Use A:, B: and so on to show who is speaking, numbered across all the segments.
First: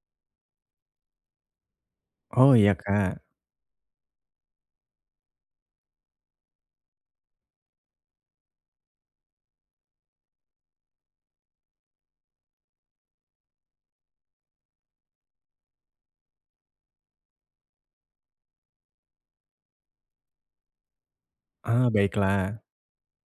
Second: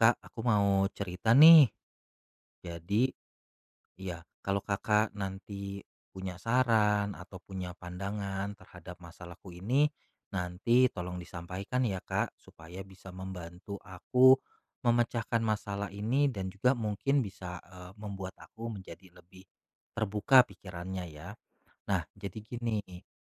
A: Kak, aku mau cerita nih.
B: Oh iya,
A: Jadi,
B: Kak.
A: ya, kalau Kakak nanti punya saran atau punya pandangan terhadap masalahku ini, nanti tolong disampaikan ya, Kak, supaya bisa membantu aku memecahkan masalah ini dan juga mungkin bisa membuat aku menjadi lebih terbuka pikirannya ya.
B: Ah,
A: Nah, jadi
B: baiklah.
A: gini,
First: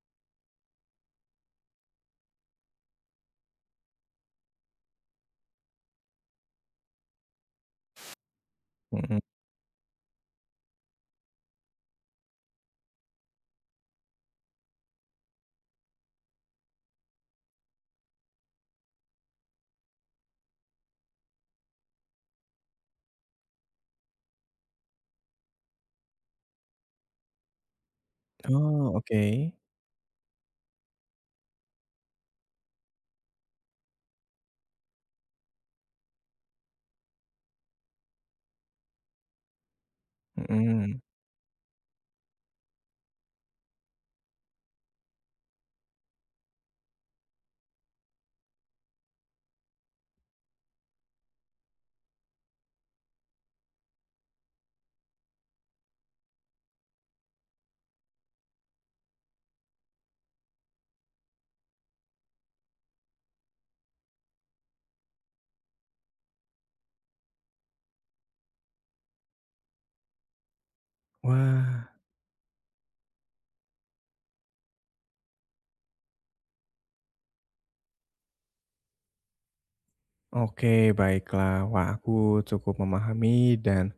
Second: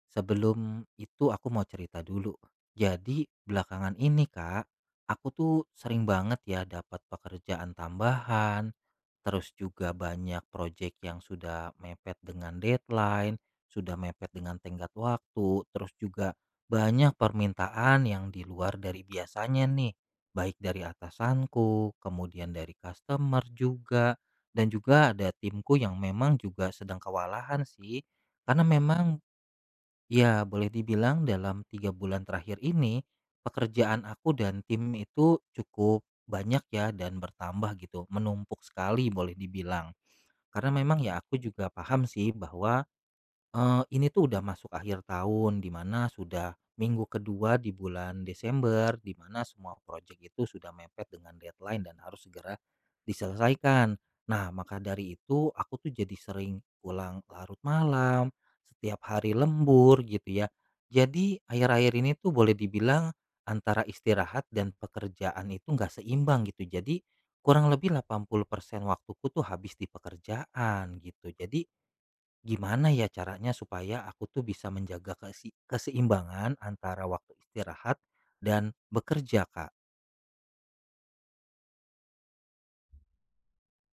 A: sebelum itu aku mau cerita dulu. Jadi belakangan ini Kak, aku tuh sering banget ya dapat pekerjaan tambahan,
B: Mhm.
A: terus juga banyak proyek yang sudah mepet dengan deadline, sudah mepet dengan tenggat waktu, terus juga banyak permintaan yang di luar dari biasanya nih, baik dari atasanku, kemudian dari customer juga, dan juga ada timku yang memang juga sedang kewalahan sih karena
B: Oh,
A: memang,
B: oke.
A: ya boleh dibilang dalam 3 bulan terakhir ini, pekerjaan aku dan tim itu cukup banyak ya dan bertambah gitu, menumpuk sekali boleh dibilang. Karena memang
B: Mhm.
A: ya aku juga paham sih bahwa ini tuh udah masuk akhir tahun, di mana sudah minggu kedua di bulan Desember, di mana semua proyek itu sudah mepet dengan deadline dan harus segera diselesaikan. Nah, maka dari itu aku tuh jadi sering pulang larut malam, setiap hari lembur gitu ya. Jadi akhir-akhir ini tuh boleh dibilang antara istirahat dan pekerjaan itu nggak seimbang gitu. Jadi kurang lebih 80% waktuku tuh habis di pekerjaan gitu. Jadi
B: Wah.
A: gimana ya caranya supaya aku tuh bisa menjaga keseimbangan antara waktu istirahat dan bekerja, Kak?
B: Oke, baiklah. Wah, aku cukup memahami dan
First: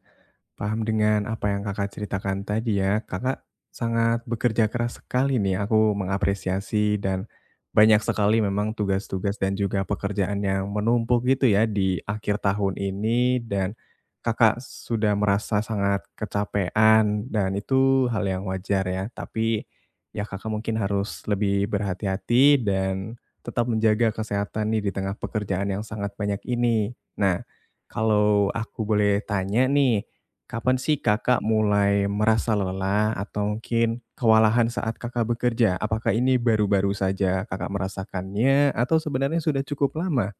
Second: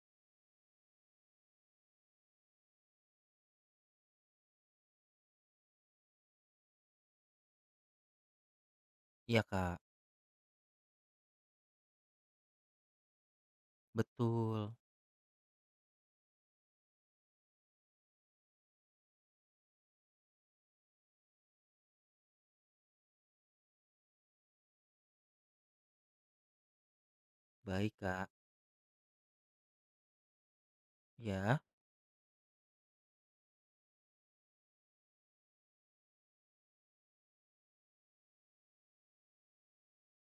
B: paham dengan apa yang Kakak ceritakan tadi ya. Kakak sangat bekerja keras sekali nih. Aku mengapresiasi dan banyak sekali memang tugas-tugas
A: Iya,
B: dan
A: Kak.
B: juga pekerjaan yang menumpuk gitu ya di akhir tahun ini dan Kakak
A: Betul,
B: sudah merasa sangat kecapean dan itu hal yang wajar ya. Tapi ya Kakak mungkin harus lebih berhati-hati dan tetap menjaga kesehatan nih di tengah pekerjaan yang sangat banyak ini. Nah,
A: baik Kak.
B: kalau aku boleh tanya nih, kapan sih Kakak
A: Ya,
B: mulai merasa lelah atau mungkin kewalahan saat Kakak bekerja? Apakah ini baru-baru saja Kakak merasakannya atau sebenarnya sudah cukup lama?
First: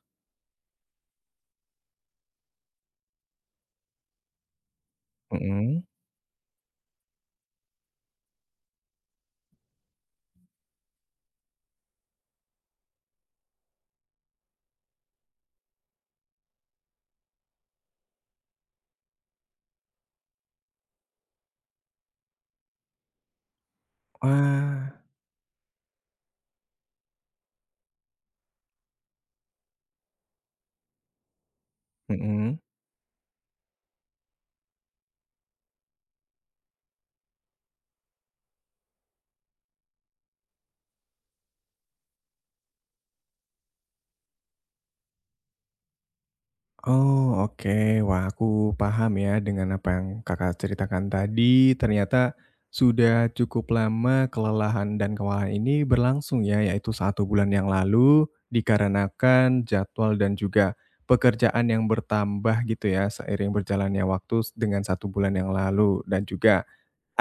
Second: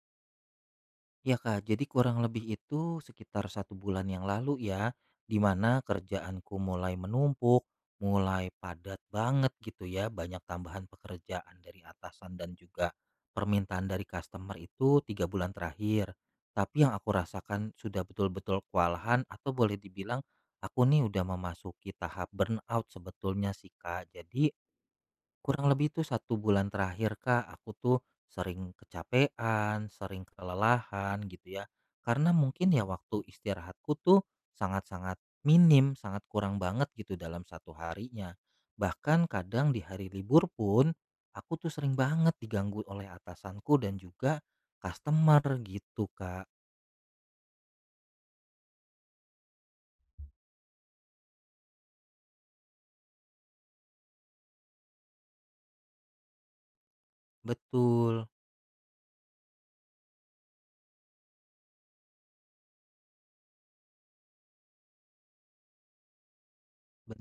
A: ya Kak, jadi kurang lebih itu sekitar 1 bulan yang lalu ya, di mana
B: Mhm.
A: kerjaanku mulai menumpuk, mulai padat banget gitu ya, banyak tambahan pekerjaan dari atasan dan juga permintaan dari customer itu 3 bulan terakhir. Tapi yang aku rasakan sudah betul-betul kewalahan atau boleh dibilang aku nih udah memasuki tahap burnout sebetulnya sih Kak. Jadi
B: Wah,
A: kurang lebih tuh 1 bulan terakhir, Kak, aku tuh sering kecapean, sering kelelahan gitu ya. Karena
B: mhm.
A: mungkin ya waktu istirahatku tuh sangat-sangat minim, sangat kurang banget gitu dalam satu harinya. Bahkan kadang di hari libur pun, aku tuh sering banget diganggu oleh atasanku dan juga customer gitu, Kak.
B: Oh, oke. Wah, aku paham ya dengan apa yang Kakak ceritakan tadi. Ternyata sudah cukup lama kelelahan dan kewalahan ini berlangsung ya, yaitu satu bulan yang
A: Betul,
B: lalu dikarenakan jadwal dan juga pekerjaan yang bertambah gitu ya seiring berjalannya waktu dengan satu bulan yang lalu dan juga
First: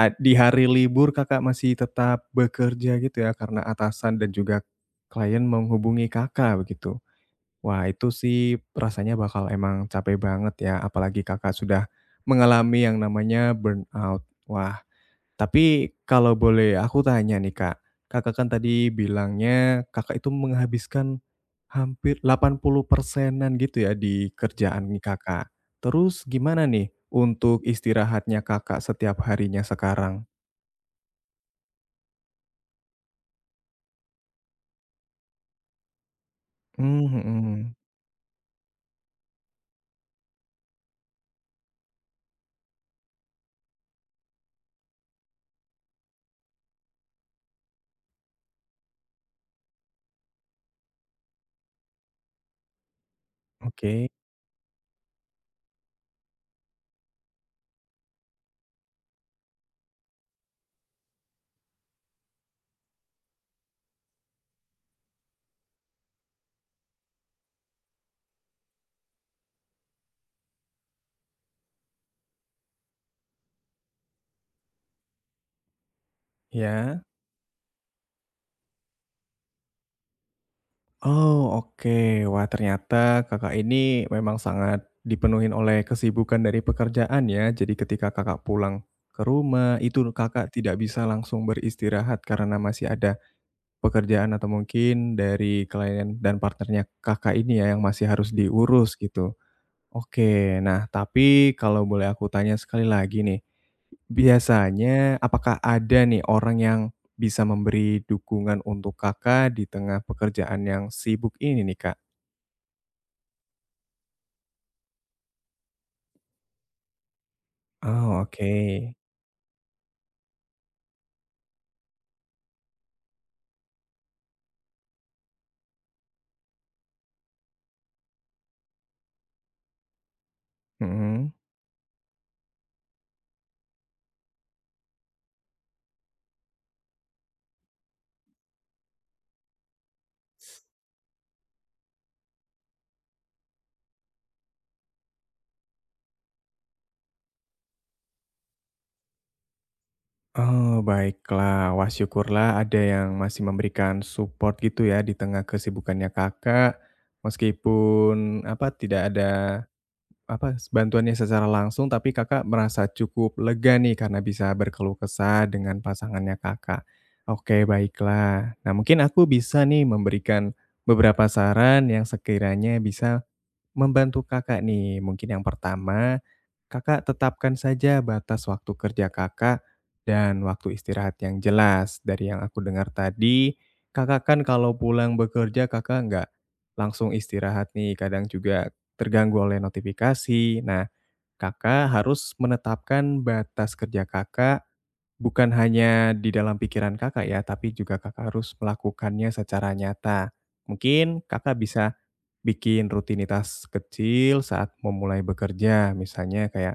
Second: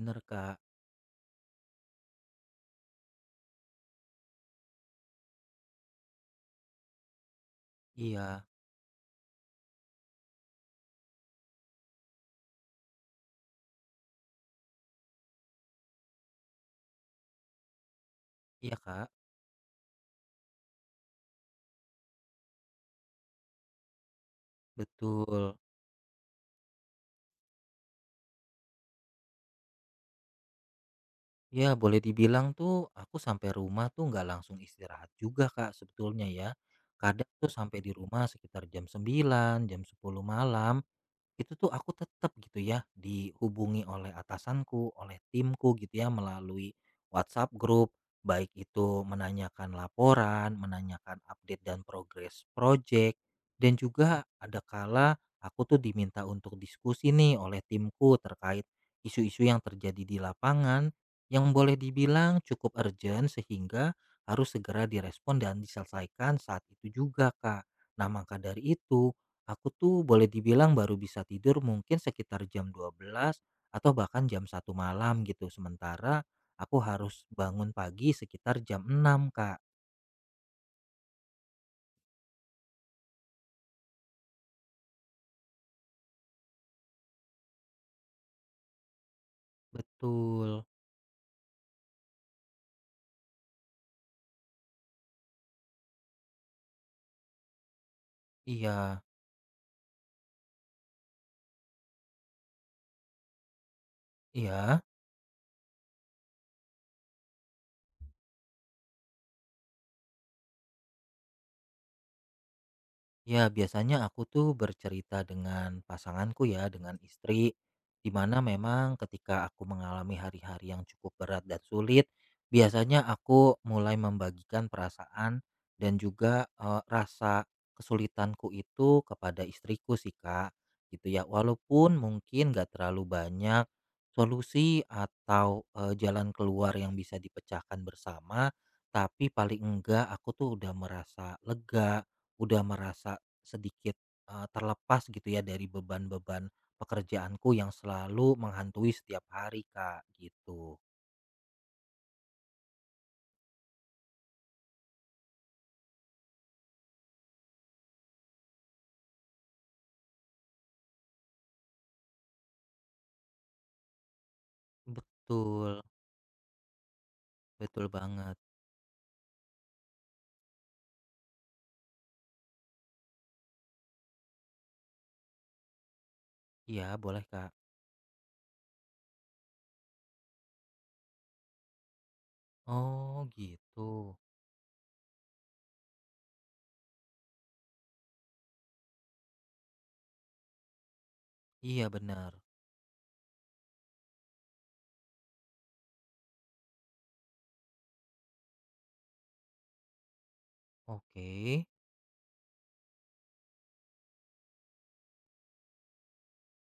B: di
A: Kak.
B: hari libur Kakak masih tetap bekerja gitu ya karena atasan dan juga klien menghubungi Kakak begitu. Wah, itu
A: Iya,
B: sih rasanya bakal emang capek banget ya, apalagi Kakak sudah mengalami yang namanya burnout. Wah, tapi kalau boleh aku tanya nih Kak, Kakak kan
A: iya,
B: tadi
A: Kak,
B: bilangnya Kakak itu menghabiskan hampir 80 persenan gitu ya di kerjaan nih Kakak.
A: betul.
B: Terus gimana nih untuk istirahatnya Kakak setiap harinya sekarang?
A: Ya, boleh dibilang tuh aku sampai rumah tuh nggak langsung istirahat juga Kak sebetulnya ya.
B: Mmm,
A: Kadang
B: Hmm,
A: tuh
B: mhm.
A: sampai di rumah sekitar jam 9 jam 10 malam, itu tuh aku tetap gitu ya, dihubungi oleh atasanku, oleh timku gitu ya, melalui WhatsApp grup, baik itu menanyakan laporan, menanyakan update dan progres project, dan
B: Oke,
A: juga ada kala aku tuh diminta untuk diskusi nih oleh timku terkait isu-isu yang terjadi di lapangan yang boleh dibilang cukup urgent sehingga harus segera direspon dan diselesaikan saat itu juga, Kak. Nah, maka dari itu aku tuh boleh dibilang baru bisa tidur mungkin sekitar jam 12 atau bahkan jam 1 malam gitu. Sementara aku
B: ya.
A: harus bangun pagi sekitar jam 6, Kak.
B: Oh, oke. Wah, ternyata Kakak ini memang sangat dipenuhin oleh kesibukan dari pekerjaan ya. Jadi ketika Kakak pulang ke rumah, itu Kakak
A: Betul.
B: tidak bisa langsung beristirahat karena masih ada pekerjaan atau mungkin dari klien dan partnernya Kakak ini ya yang masih harus diurus
A: Iya,
B: gitu. Oke. Nah, tapi kalau boleh aku tanya sekali lagi nih,
A: iya.
B: biasanya apakah ada nih orang yang bisa memberi dukungan untuk Kakak di tengah pekerjaan yang sibuk ini nih, Kak?
A: Ya, biasanya aku tuh bercerita dengan pasanganku ya, dengan istri, di
B: Oh,
A: mana
B: oke.
A: memang ketika aku mengalami hari-hari yang cukup berat dan sulit, biasanya aku mulai membagikan perasaan dan juga rasa kesulitanku itu kepada istriku sih, Kak. Gitu ya,
B: Mhm.
A: walaupun mungkin gak terlalu banyak solusi atau jalan keluar yang bisa dipecahkan bersama, tapi paling enggak aku tuh udah merasa lega, udah merasa sedikit, terlepas gitu ya dari beban-beban pekerjaanku yang selalu menghantui setiap hari, Kak, gitu.
B: Oh, baiklah. Wah, syukurlah ada yang masih memberikan support gitu ya di tengah kesibukannya Kakak, meskipun, apa, tidak ada apa, bantuannya secara langsung, tapi Kakak merasa cukup lega nih karena bisa berkeluh kesah dengan
A: Betul,
B: pasangannya Kakak. Oke,
A: betul banget.
B: baiklah. Nah, mungkin aku bisa nih memberikan beberapa saran yang sekiranya bisa membantu Kakak nih. Mungkin yang pertama
A: Iya,
B: Kakak
A: boleh, Kak.
B: tetapkan saja batas waktu kerja Kakak dan waktu istirahat yang jelas. Dari yang aku dengar
A: Oh,
B: tadi,
A: gitu.
B: Kakak kan kalau pulang bekerja Kakak nggak langsung istirahat nih, kadang juga terganggu oleh notifikasi. Nah,
A: Iya,
B: Kakak harus
A: benar.
B: menetapkan batas kerja Kakak bukan hanya di dalam pikiran Kakak ya, tapi juga Kakak harus melakukannya secara nyata. Mungkin
A: Oke,
B: Kakak bisa bikin rutinitas kecil saat memulai bekerja, misalnya kayak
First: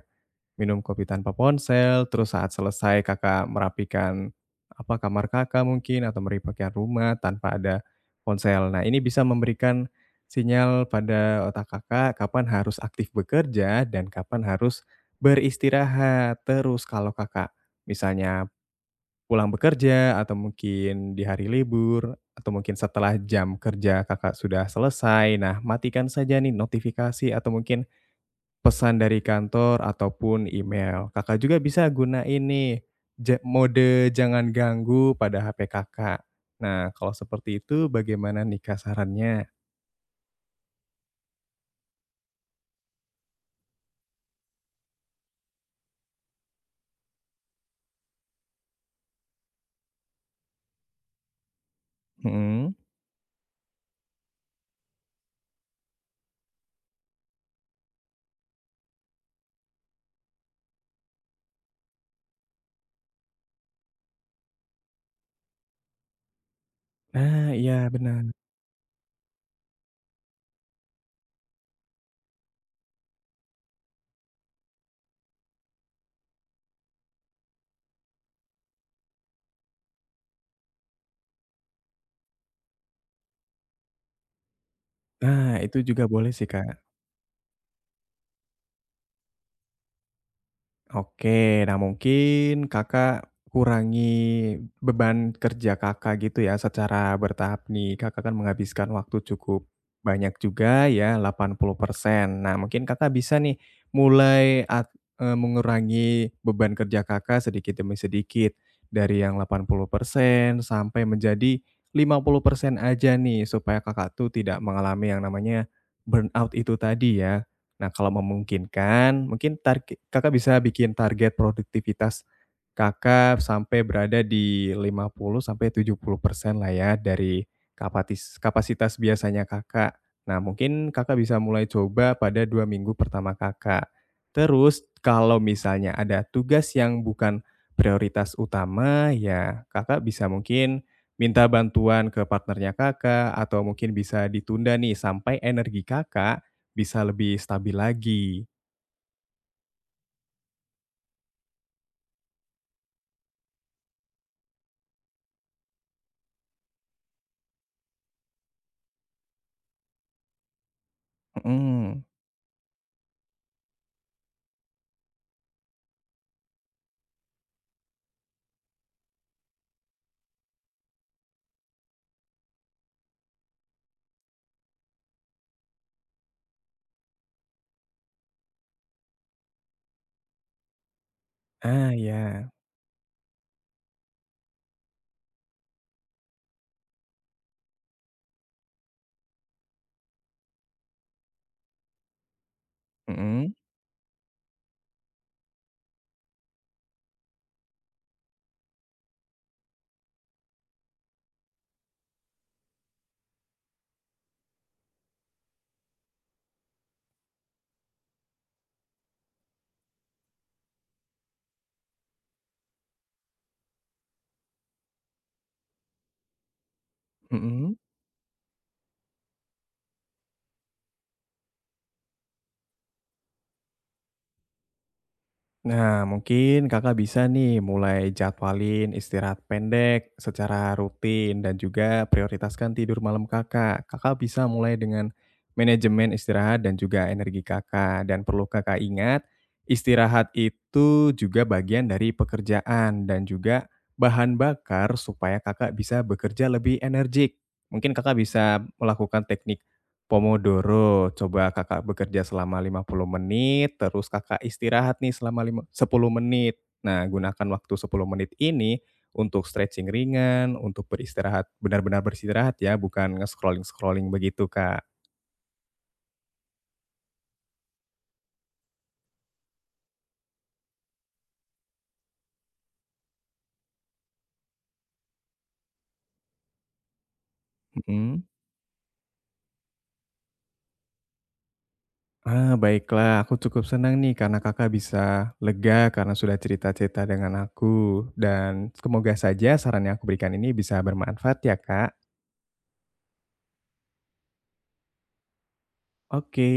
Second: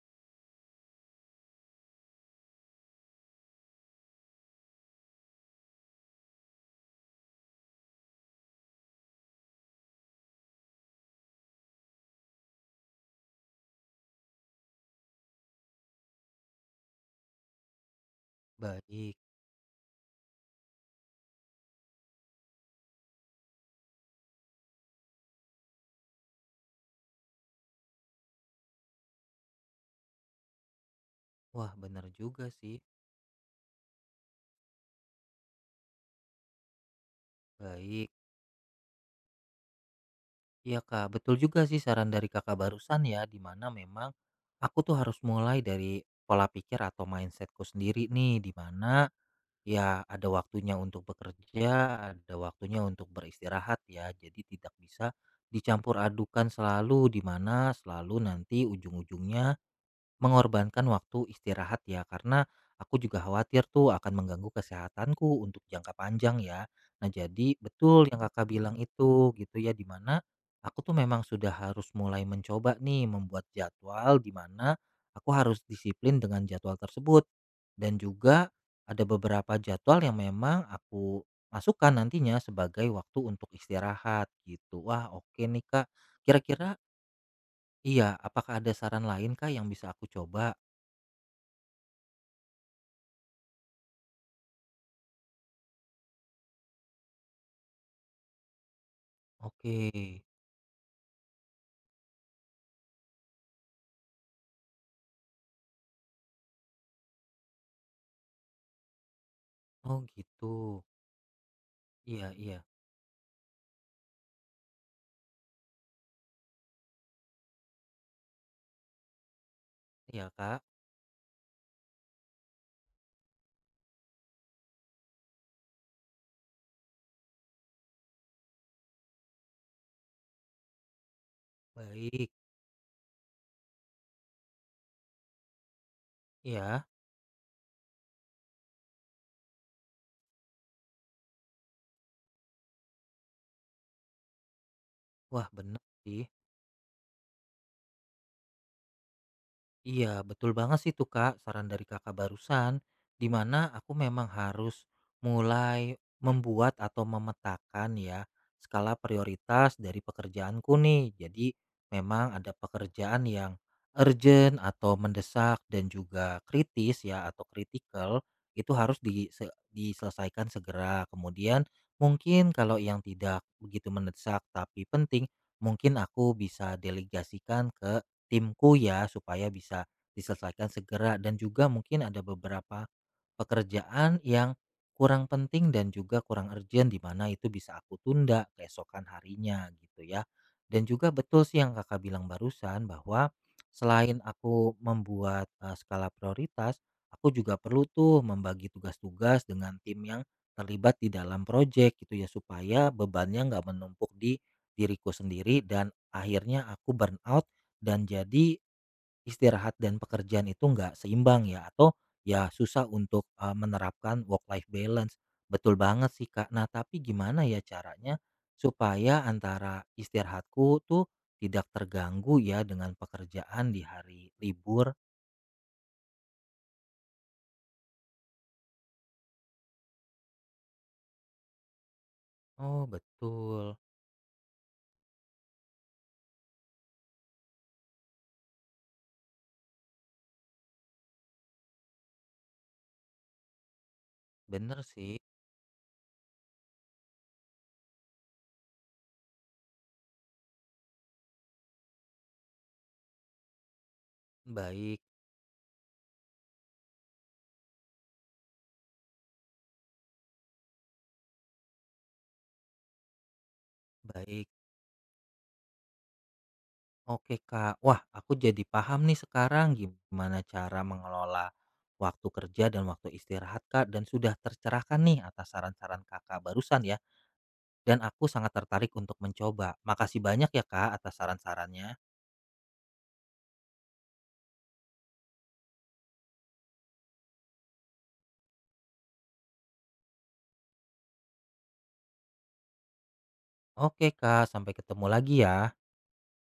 B: minum kopi tanpa ponsel, terus saat selesai Kakak merapikan, apa, kamar Kakak mungkin atau merapikan rumah tanpa ada ponsel. Nah, ini bisa memberikan sinyal pada otak Kakak kapan harus aktif bekerja dan kapan harus beristirahat. Terus kalau Kakak misalnya
A: baik.
B: pulang bekerja atau mungkin di hari libur atau mungkin setelah jam kerja Kakak sudah selesai. Nah, matikan saja nih notifikasi atau mungkin pesan dari kantor ataupun email. Kakak juga
A: Wah,
B: bisa
A: benar
B: guna
A: juga sih.
B: ini mode jangan ganggu pada HP Kakak. Nah, kalau seperti itu
A: Baik.
B: bagaimana nih, Kak, sarannya?
A: Iya, Kak, betul juga sih saran dari Kakak barusan ya, di mana memang aku tuh harus mulai dari pola pikir atau mindsetku sendiri nih, di mana ya, ada waktunya untuk bekerja, ada
B: Mhm.
A: waktunya untuk beristirahat ya. Jadi tidak bisa dicampur adukan selalu di mana selalu nanti ujung-ujungnya mengorbankan waktu istirahat ya, karena aku juga khawatir tuh akan mengganggu kesehatanku untuk jangka panjang ya. Nah,
B: Nah,
A: jadi
B: iya
A: betul yang
B: benar.
A: Kakak bilang itu gitu ya, dimana aku tuh memang sudah harus mulai mencoba nih membuat jadwal di mana aku harus disiplin dengan jadwal tersebut. Dan juga ada beberapa jadwal yang memang aku masukkan nantinya sebagai waktu untuk istirahat gitu. Wah, oke
B: Nah,
A: nih
B: itu
A: Kak.
B: juga boleh sih,
A: Kira-kira
B: Kak.
A: iya, apakah ada saran lain Kak yang bisa aku coba?
B: Oke, nah mungkin Kakak kurangi beban kerja Kakak gitu ya secara bertahap nih. Kakak kan menghabiskan waktu cukup
A: Oke.
B: banyak juga ya 80%. Nah, mungkin Kakak bisa nih mulai mengurangi beban kerja Kakak sedikit demi sedikit dari yang delapan puluh
A: Oh gitu.
B: persen sampai menjadi lima
A: Iya
B: puluh
A: iya.
B: persen aja nih supaya Kakak tuh tidak mengalami yang namanya burnout itu tadi ya. Nah, kalau memungkinkan, mungkin target
A: Iya
B: Kakak bisa
A: Kak,
B: bikin target produktivitas Kakak sampai berada di 50 sampai 70% lah ya dari kapasitas biasanya Kakak. Nah, mungkin Kakak bisa mulai coba
A: baik.
B: pada 2 minggu pertama Kakak. Terus kalau misalnya ada tugas
A: Iya.
B: yang bukan prioritas utama, ya Kakak bisa mungkin minta bantuan ke partnernya Kakak atau mungkin bisa ditunda nih sampai
A: Wah
B: energi
A: benar sih.
B: Kakak bisa lebih stabil lagi.
A: Iya, betul banget sih tuh Kak, saran dari Kakak barusan, di mana aku memang harus mulai membuat atau memetakan ya skala prioritas dari pekerjaanku nih. Jadi
B: Mhm.
A: memang ada pekerjaan yang urgent atau mendesak dan juga kritis ya atau critical itu harus diselesaikan segera. Kemudian mungkin kalau yang tidak begitu mendesak tapi penting, mungkin aku bisa delegasikan ke timku ya supaya bisa diselesaikan segera dan juga
B: Ah,
A: mungkin ada
B: ya.
A: beberapa pekerjaan yang kurang penting dan juga kurang urgent di mana itu bisa aku tunda keesokan harinya gitu ya. Dan juga betul sih yang Kakak bilang barusan bahwa
B: Mhm
A: selain aku membuat skala prioritas, aku juga perlu tuh membagi tugas-tugas dengan tim yang terlibat di dalam proyek gitu ya supaya bebannya nggak menumpuk di diriku sendiri dan akhirnya aku burn out dan jadi istirahat dan pekerjaan itu nggak seimbang ya atau ya susah untuk, menerapkan work life balance. Betul banget sih, Kak. Nah, tapi gimana ya
B: mhm.
A: caranya supaya antara istirahatku tuh tidak terganggu ya dengan pekerjaan di hari libur?
B: Nah, mungkin Kakak bisa nih mulai jadwalin istirahat pendek secara rutin dan juga prioritaskan
A: Oh,
B: tidur malam
A: betul.
B: Kakak. Kakak bisa mulai dengan manajemen istirahat dan juga energi Kakak, dan perlu Kakak ingat, istirahat itu juga bagian dari pekerjaan dan juga bahan
A: Bener
B: bakar
A: sih.
B: supaya Kakak bisa bekerja lebih energik. Mungkin Kakak bisa melakukan teknik Pomodoro, coba Kakak bekerja selama 50 menit, terus Kakak
A: Baik
B: istirahat nih selama lima 10 menit. Nah, gunakan waktu 10 menit ini untuk stretching ringan, untuk beristirahat, benar-benar beristirahat ya, bukan nge-scrolling-scrolling
A: baik.
B: begitu, Kak.
A: Oke Kak, wah aku jadi paham nih sekarang gimana cara mengelola waktu kerja dan waktu istirahat Kak dan sudah tercerahkan nih atas saran-saran Kakak barusan ya dan aku
B: Mhm.
A: sangat tertarik untuk mencoba. Makasih banyak ya Kak atas saran-sarannya.
B: Ah, baiklah, aku cukup senang nih karena Kakak bisa lega karena sudah cerita-cerita dengan aku, dan semoga saja saran yang aku berikan ini bisa bermanfaat ya, Kak.
A: Oke Kak, sampai ketemu lagi ya.
B: Oke.